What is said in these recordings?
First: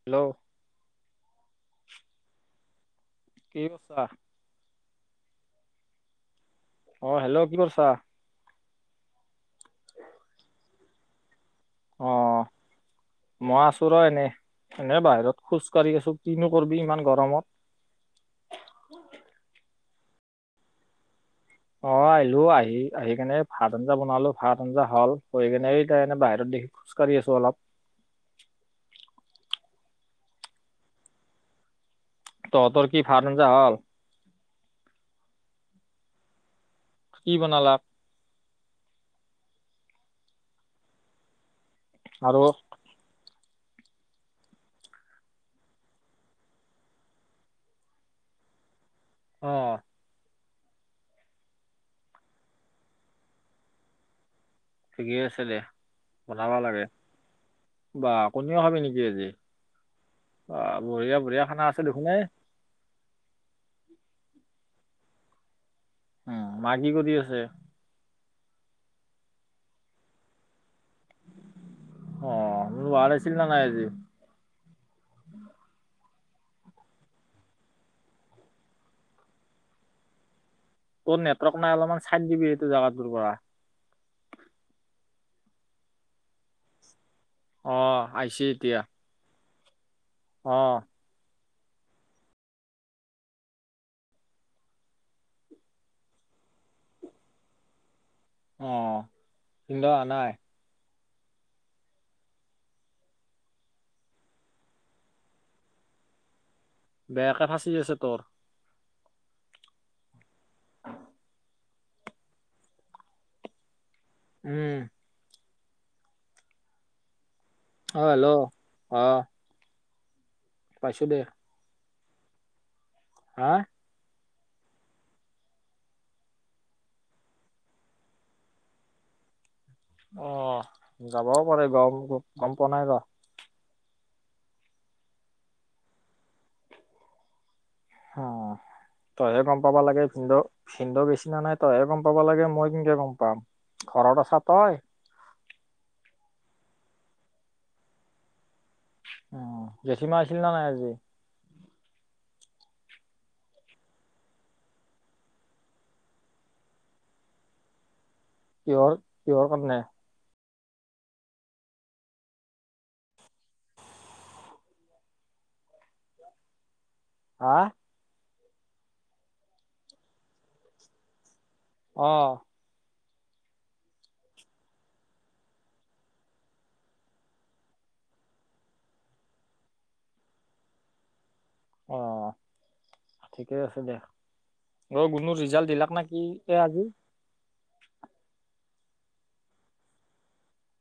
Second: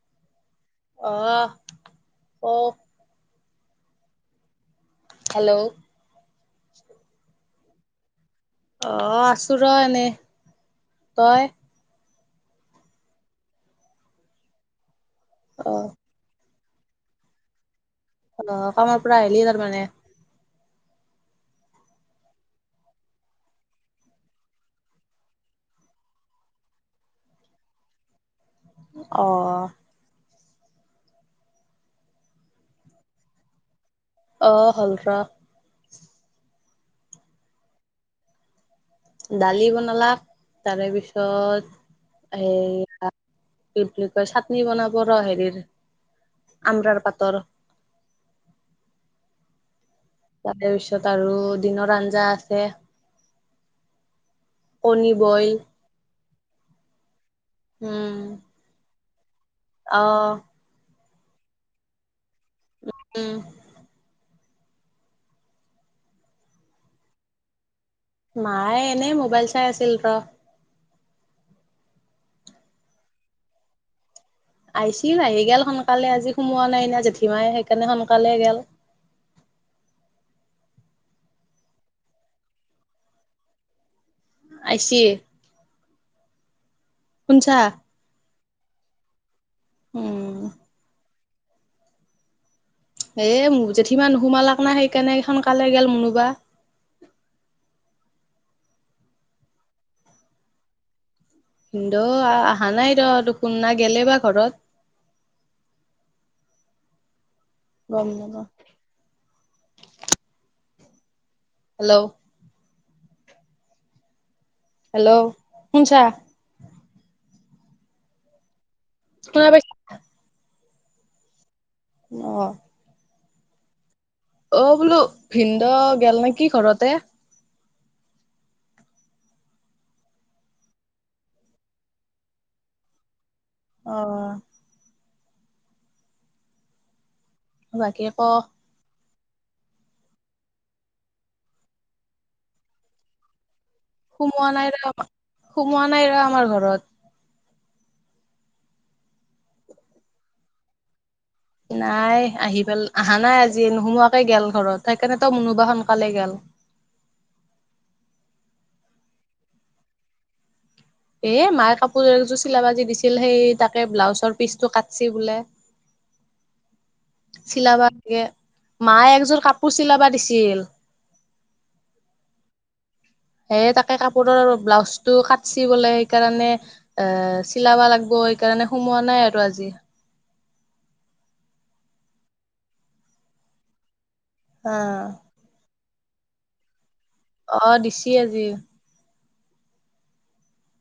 Hello, অ', অ', কি কছা [unintelligible] হেল্ল', অ, হেল্ল', কি কৰছা? অ, আছো ৰ এনেই তই? অ, মই আছো ৰ এনে-এনে বাহিৰত অ খোজ কঢ়ি আছো কিনো কৰবি ইমান গৰমত। অ, কামৰ পৰা আহিলি তাৰমানে। অ আহিলো, আহি-আহি কেনে ভাত আঞ্জা বনালো, ভাত আঞ্জা হ'ল। কৰি কেনে এনে বাহিৰত দেখি। খোজ কাঢ়ি আছো অলপ। অঁ তহঁতোৰ কি ভাত- আঞ্জা হল? অ হ'লৰো কি বনালা? দালি বনালাক, তাৰে আৰু? পিছত হে কি বুলি কয়, চাটনি বনাব ৰ হেৰিৰ আমৰাৰ পাতৰ। অহ ', তাৰে পিছত আৰু দিনৰ আঞ্জা আছে। কণী বইল। বনাবা লাগে বা উম কণীও খাবি নেকি আজি? অ অ, বঢ়িয়া-বঢ়িয়া খানা আছে দেখোন এ। উম উম মা কি আছে? মায়ে এনে মোবাইল চাই আছিল ৰ অ ম [unintelligible] ভাল আছিল ন নাই আজি আইছিল, আহি গল সোনকালে আজি, সোমোৱা নাইনা জেঠী মাই সেইকাৰণে সোনকালে গেল। [unintelligible] তোৰ নেটৱৰ্ক নাই। অলপমান চাই দিবি এইটো জোগাটোৰ পৰা। আছে। অ আহিছে এতিয়া। উম অ। এ জেঠি নুসুমালাক না, সেইকাৰণে এইখন কালে গেল মুনুবা। [unintelligible] আহ। ভিনদেউ আহা নাই? ভিনদেউ অহা নাই ৰ, দু কোনা গেলে বা ঘৰত। বেয়া কথা গম নেপাওঁ। হেল্ল' উম হেল্ল'। সুনছা? আহ। হেল্ল'। শুনা পাইছ পাইছোঁ দে। অ হা? অ বোলো ভিনদেউ গেল নেকি ঘৰতে, অ যাবও পাৰে বাৰু, গম পোৱা নাই ৰ। অ বাকী ক অ তইহে গম পাব লাগে ভিনদেউক, ভিনদেউ গৈছি নে নাই তইহে গম পাব লাগে। মই কেনেকে গম পাম? ঘৰত আছা সোমোৱা তই নাই ৰ, সোমোৱা নাই ৰ আমাৰ ঘৰত। অ। জেঠী মা আহিছিল নে নাই আজি? নাই আহি পাল, অহা নাই আজি। নোসোমোৱাকে গেল ঘৰত। সেইকাৰণে তো মুনুবা সোনকালে গেল। কিহৰ কিহৰ কাৰণে এ মায়ে কাপোৰ এযোৰ চিলাবা জি দিছিল। সেই তাকে ব্লাউজৰ পিচটো কাটছে বোলে। [unintelligible] হা চিলাবা লাগে। মায়ে একযোৰ কাপোৰ চিলাবা দিছিল। অ সেই তাকে কাপোৰৰ ব্লাউজ টো কাটছি বোলে। সেইকাৰণে এ চিলাবা লাগিব। সেই কাৰণে সোমোৱা নাই আৰু আজি। অ ঠিকে আছে দে হা অ গুনুৰ ৰিজাল্ট দিলাক না কি দিলে আজি অ দিছি আজি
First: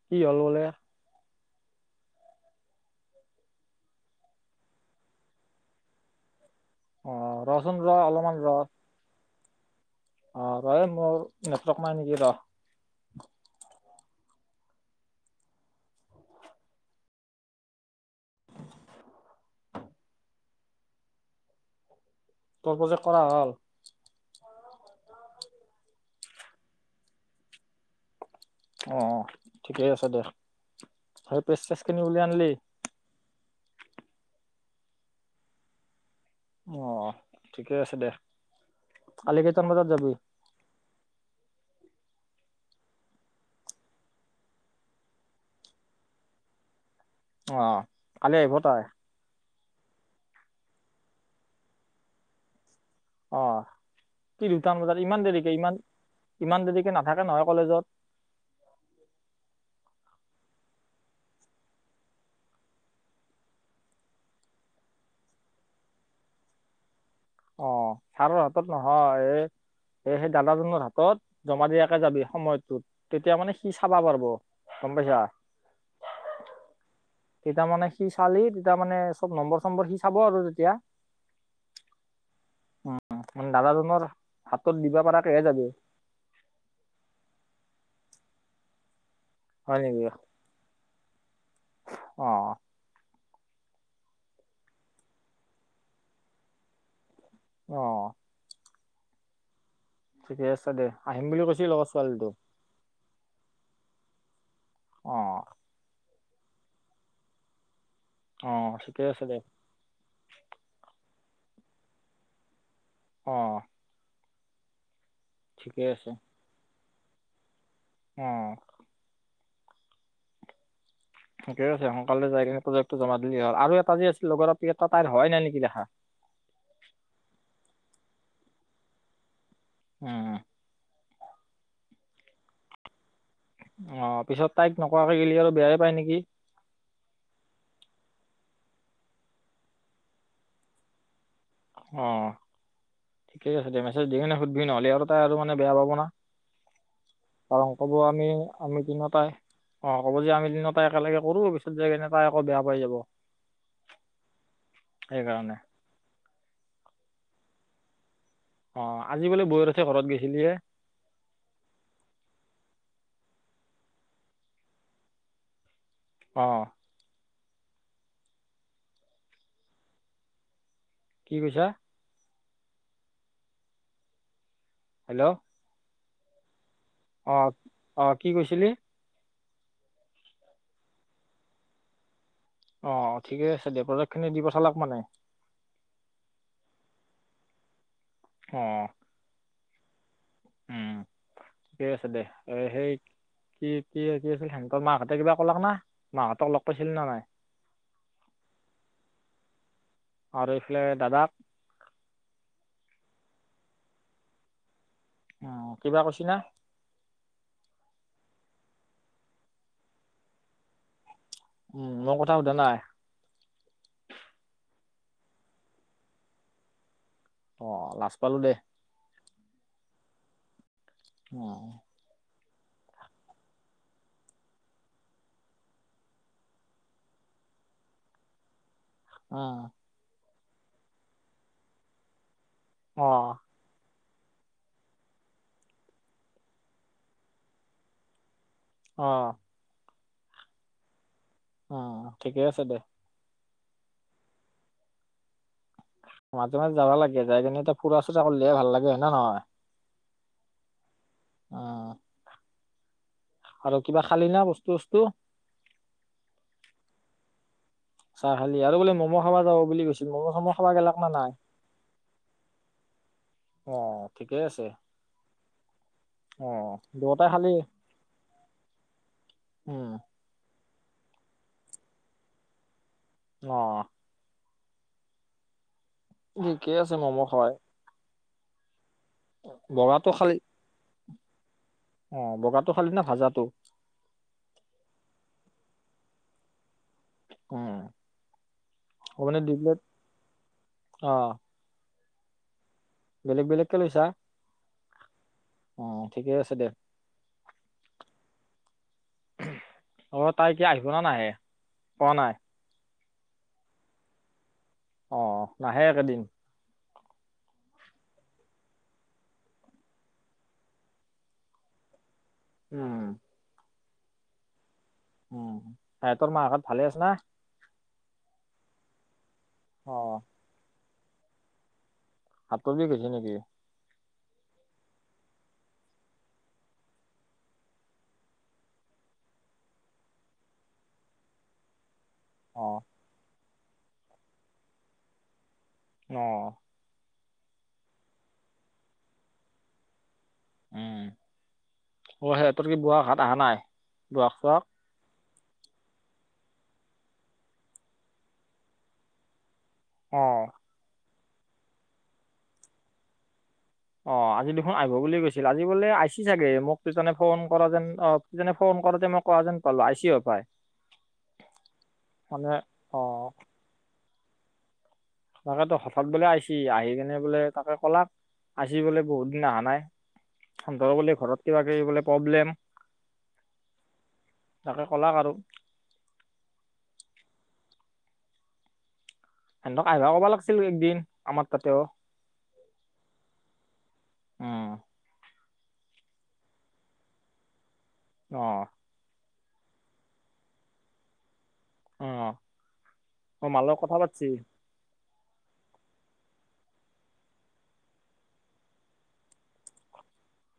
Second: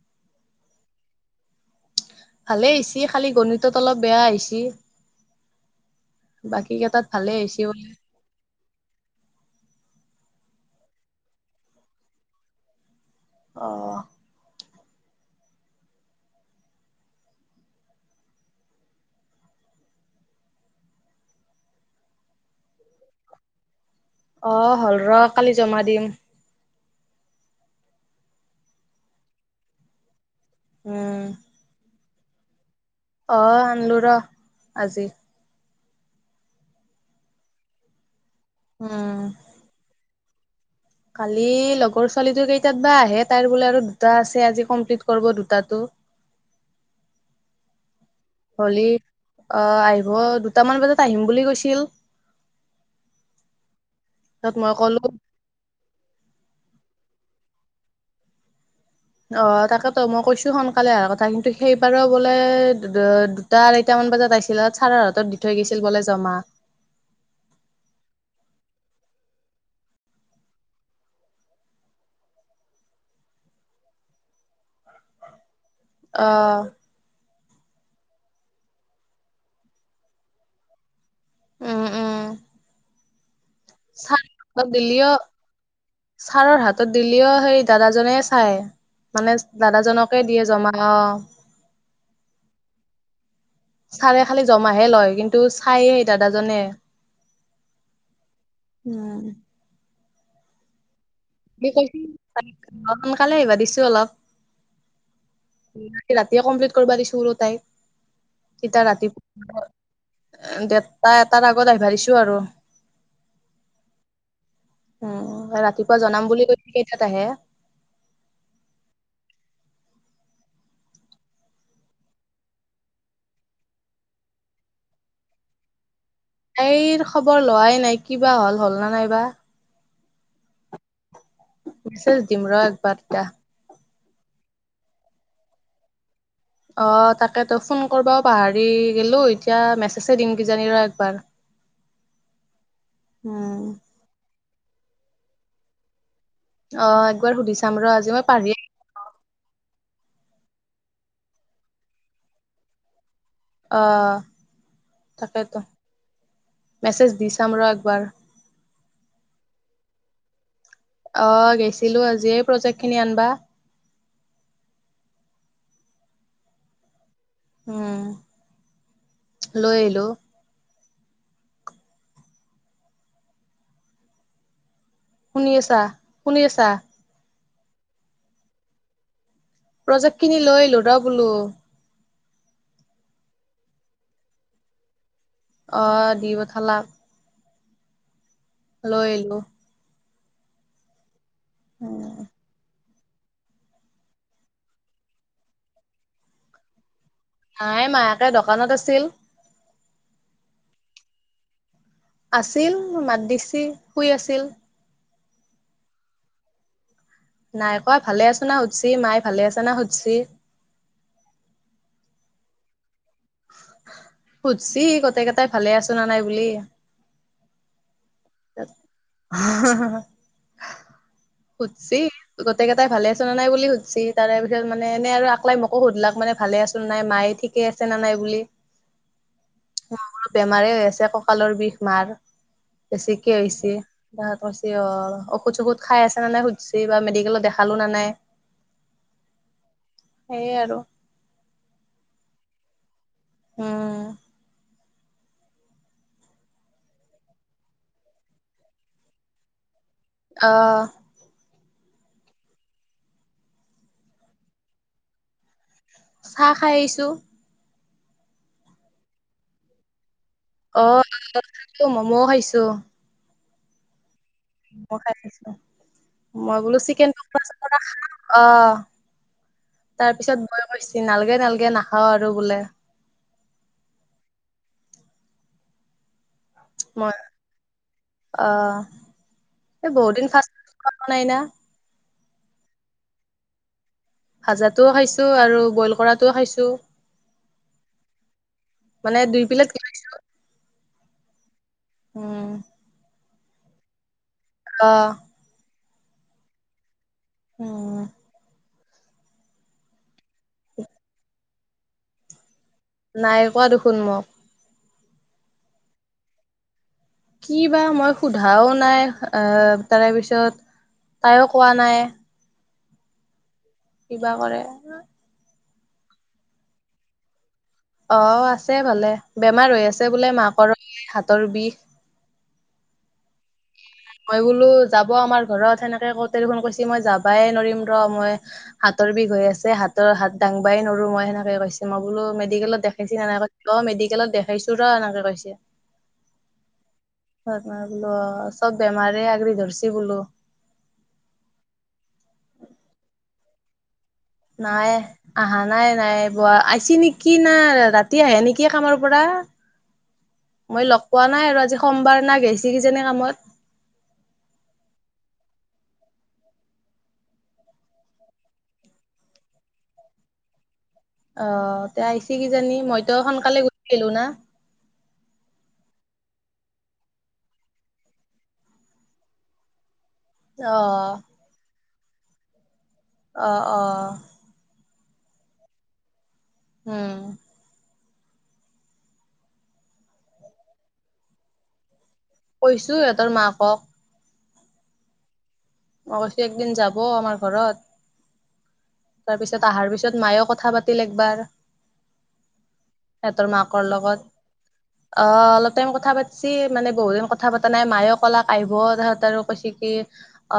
কি হ'ল বোলে ভালে আহিছি খালি গণিতত অলপ বেয়া আহিছি। বাকী কেইটাত অ ভালেই আহিছি ৰচোন ৰ হৈছে বোলে। অলপমান ৰ অ ৰ মোৰ নেটৱৰ্ক নাই নেকি ৰ। অ তোৰ প্ৰজেক্ট কৰা হ'ল? অ হ'ল ৰ, কালি জমা দিম। অ, ঠিকেই আছে দে। উম। সেই [unintelligible] উলিয়াই আনিলি। অ আনলো ৰ, আজি। অ ঠিকে আছে দে উম কালি কেইটামান বজাত যাবি? কালি লগৰ ছোৱালীটো কেইটাত বা আহে তাইৰ বোলে আৰু দুটা আছে আজি কমপ্লিট কৰিব আজি দুটাটো। [inaudible] অ কালি আহিব তাই। হলি অ আহিব দুটামান বজাত আহিম বুলি কৈছিল। অ কি তাত মই দুটামান বজাত ক'লো ইমান দেৰিকে ইমান ইমান দেৰিকে নাথাকে নহয় কলেজত। অ তাকেতো মই কৈছো সোনকালে অহাৰ কথা কিন্তু সেইবাৰো বোলে দুটা আঢ়ৈটা মান মান বজাত আছিল ছাৰৰ হাতত দি থৈ গৈছিল বোলে জমা। অ ছাৰৰ হাতত নহয় এ এ সেই দাদাজনৰ হাতত জমা দিয়াকে যাবি সময়টোত তেতিয়া মানে সি চাবা পাৰিব। গম পাইছা অ তেতিয়া মানে সি চালি তেতিয়া মানে চব নম্বৰ চম্বৰ সি চাব আৰু তেতিয়া। উম উম। মানে দাদাজনৰ ছাৰ হাতত দিলি দিবা অঁ, পাৰাকেহে যাবি ছাৰৰ হাতত দিলি অঁ সেই দাদাজনে, চাই, মানে হয় নেকি দাদাজনকে দিয়ে জমা। অ', চাৰে খালি জমাহে লয় কিন্তু চায়ে এই দাদাজনে। অঁ। উম। ঠিকে আছে দে। আহিম বুলি কৈছিল আকৌ ছোৱালীটো সোনকালে আহিবা দিছো অলপ। অঁ, ৰাতিয়ে কমপ্লিট কৰিব দিছো আৰু তাইক অ', তেতিয়া ঠিকে ৰাতি আছে দে তাই এটাৰ আগত আহিবঢ়িছো আৰু অ। উ ঠিকে ৰাতিপুৱা জনাম বুলি কৈ, কেই তাত আহে। আহ। ঠিকেছে সোনকালে যাই কিনে প্ৰজেক্ট টো জমা দিলে হল আৰু এটা যে আছিল লগৰ এ তাইৰ হয় নাই নেকি দেখা। তাইৰ খবৰ লোৱাই নাই কিবা হল হল না নাইবা। উম উম। মেছেজ দিম ৰ এক বাৰটা। অ পিছত তাইক নকোৱাকে হি আৰু বেয়াই পায় নেকি? অ তাকে তো ফোন কৰিব পাহৰি গলো, এতিয়া মেছেজে দিম কিজানি ৰ একবাৰ। অ ঠিকে উম আছে মেছেজ দি কিনে সুধবি নহ'লে আৰু তাই আৰু মানে বেয়া পাব না। অ একবাৰ সুধি পাৰং চাম ৰ কব আজি মই আমি, পাহৰি আমি দিনটাই। অ', ক'ব যে আমি তিনিওটাই একেলগে কৰোঁ পিছত যায় কিনে তাই আকৌ বেয়া পাই যাব। অ', সেইকাৰণে তাকেতো। মেছেজ দি চাম ৰহ একবাৰ। অ', আজি বোলে বৈয়েৰহতে ঘৰত গেছিল যে। অহ, গেছিলোঁ আজি প্ৰজেক্টখিনি আনবা। অ'। উম, লৈ আহিলোঁ। কি কৈছা হেল্ল' শুনি আছা শুনি আছা অ অ কি কৈছিলি প্ৰজেক্ট খিনি লৈ [unintelligible] বোলো অ ঠিকে আছে দিয়ক প্ৰজাক্ট খিনি দিব পথালক মানে অ দি পঠালাক অ লৈ আহিলো উম, ঠিকে আছে দে এ, হেৰি কি-কি-কি আছিল সেহঁতৰ মাকহঁতে কিবা ক'লক না, মাহঁতক লগ পাইছিলি নে নাই? নাই মায়াকে দোকানত আছিল আৰু এইফালে দাদাৰ আছিল, মাত দিছিল, শুই আছিল। অ', কিবা কৈছি না? নাই কোৱা ভালে আছ না সুধছি, মায় ভালে আছ না সুধছি। উম, মোৰ কথা সোধা নাই? সুধছি, গোটেকেইটাই ভালে আছোঁ নে নাই বুলি। অ', লাজ পালোঁ দেহ। [unintelligible] অ সুধছি। গোটেইটাই ভালে আছোঁ নাই বুলি সুধছি, তাৰে ভিতৰত মানে এনে আৰু আকলাই মোকো সুধিলাক মানে ভালে আছোঁ নে নাই মাই ঠিকেই আছে নে নাই বুলি। উম। বেমাৰেয়ে হৈ আছে কঁকালৰ বিষ মাৰ, অ কৈছে কিয় হৈছি? [unintelligible] কৈছি অ', অ', ঔষধ চঔষধ খাই আছেনে নাই সুধছি বা মেডিকেলত দেখালোঁ নে নাই। অ'। সেই আৰু। অ', ঠিকে আছে দে। হুম'। মাজে, মাজে যাবা লাগে যায় কিনে এতিয়া ফুৰা চোৰা কৰিলেহে ভাল লাগে হয়নে নহয়? অ'। অ'। আৰু কিবা খালি না বস্তু চস্তু? চাহ খাই আহিছোঁ। চাহ খালি আৰু বোলে ম'ম' খাবা যাবা বুলি কৈছি অ', [unintelligible] খাইছোঁ, মম'ও খাইছোঁ। অ'। ঠিকেই আছে মই [unintelligible] মই অ', বোলো চিকেন দুয়োটাই পকৰা খালি চকৰা খাম অ'। উম, তাৰপিছত বৌয়ে কৈছি নালগে, নালগে নাখাওঁ আৰু বোলে। অ'। ঠিকেই আছে মই ম'ম' [unintelligible] অ'। এই বগাটো বহুত দিন খালি ফাষ্ট [inaudible] অ', বগাটো খালি নে ভাজাতো। ভাজাতটোও খাইছোঁ, আৰু বইল কৰাতটোও খাইছোঁ। উম, মানে দুই পিলেট অ'। উম। বেলেগ বেলেগ লৈছা আহ'। অ', ঠিকেই আছে দে। উম। অ', তাই এতিয়া আহিব নে নাহে কোৱা নাই? নাই কোৱা দেখোন মোক। অ', নাহে একেদিন! কি বা মই সোধাও নাই অহ, তাৰেপিছত তাইও কোৱা নাই। উম। কিবা কৰে? উম, সে তোৰ মাহঁত ভালে আছে না? অ', আছে ভালে বেমাৰ হৈ আছে অ', বোলে মাকৰো [unintelligible] হাতৰ বিষ। হাত প দি গৈছে নেকি? মই বোলো যাব আমাৰ ঘৰত সেনেকে কতে ফোন কৈছে মই যাবাই নৰিম ৰ মই হাতৰ বিষ হৈ আছে হাতৰ হাত দাংবাই নৰো মই সেনেকে কৈছে মোক। বোলো মেডিকেলত অ', দেখাইছিনা এনে অ', মেডিকেলত দেখাইছো ৰ এনেকে কৈছে। আহ'। বোলো অ', চব বেমাৰে আগৰি ধৰিছি বোলো। উম, অ', সিহঁতৰ কি বোআক হাট অহা নাই? বুঢ়াক চুঢ়াক নাই। আহা নাই নাই বোৱা আইছি নেকি না ৰাতি আহে নেকি কামৰ পৰা আহ। মই লগ পোৱা নাই আৰু আজি সোমবাৰ না গেইছি কিজানে কামত। অ', আজি দেখোন আহিব বুলি কৈছিল আজি বোলে আইছি চাগে মোক তজনে ফোন কৰা যেন অ', তজনে ফোন কৰোতে মই কোৱা যেন পালো আইছি হপাই অ', আইছি কি জানি মইতো অঁ সোনকালে গুচি আহিলো না। তাকেতো হঠাৎ বোলে আহিছি আহি কেনে বোলে তাকে ক'লাক আইছি বোলে বহুত দিন অহা নাই সেন্ধৰ অ' ঘৰত কিবা কিবি বোলে প্ৰব্লেম। অ', অ'। তাকে কলাক আৰু। হম সেন্ধক আহইভা ক'বা লাগিছিল একদিন আমাৰ তাতেও। কৈছো সিহঁতৰ মাকক। উম। মই কৈছোঁ একদিন যাব আমাৰ ঘৰত। অ'। তাৰপিছত আহাৰ পিছত মায়েও কথা পাতিল একবাৰ। অ'। সিহঁতৰ মাকৰ লগত। অ', অলপ টাইম কথা পাতছি মানে বহুতদিন কথা পতা নাই মায়ে ক'লাক আহিব তাহঁত আৰু কৈছে কি অ',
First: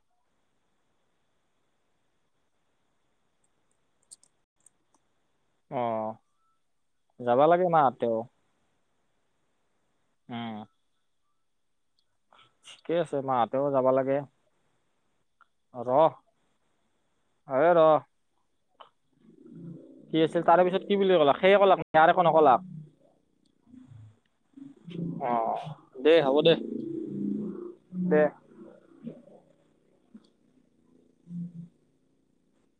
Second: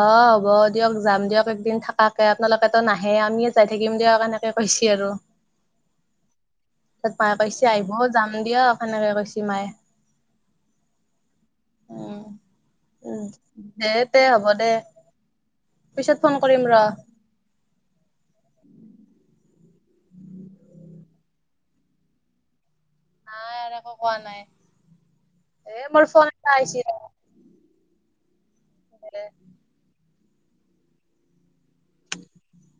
হ'ব দিয়ক যাম দিয়ক একদিন থাকাকে আপোনালোকেতো নাহে আমিয়ে যাই থাকিম দিয়ক এনেকে হৈছি আৰু। আহ'। তাত মায়ে কৈছে আহিব যাম দিয়া সনেকে কৈছি মায়ে। অ'। উম, উ মাহঁতেও যাবা দে লাগে তে হ'ব দে। ৰ পিছত ফোন কৰিম ৰ। এ ৰ কি আছিল তাৰে পিছত কি বুলি ক'লা সেইয়ে কলাক নয় একো ন কলাক নাই আৰু একো কোৱা নাই আহ এ মোৰ দে ফোন হ'ব এটা দে। আহিছে দে। হ'ব দে। উম উ [unintelligible]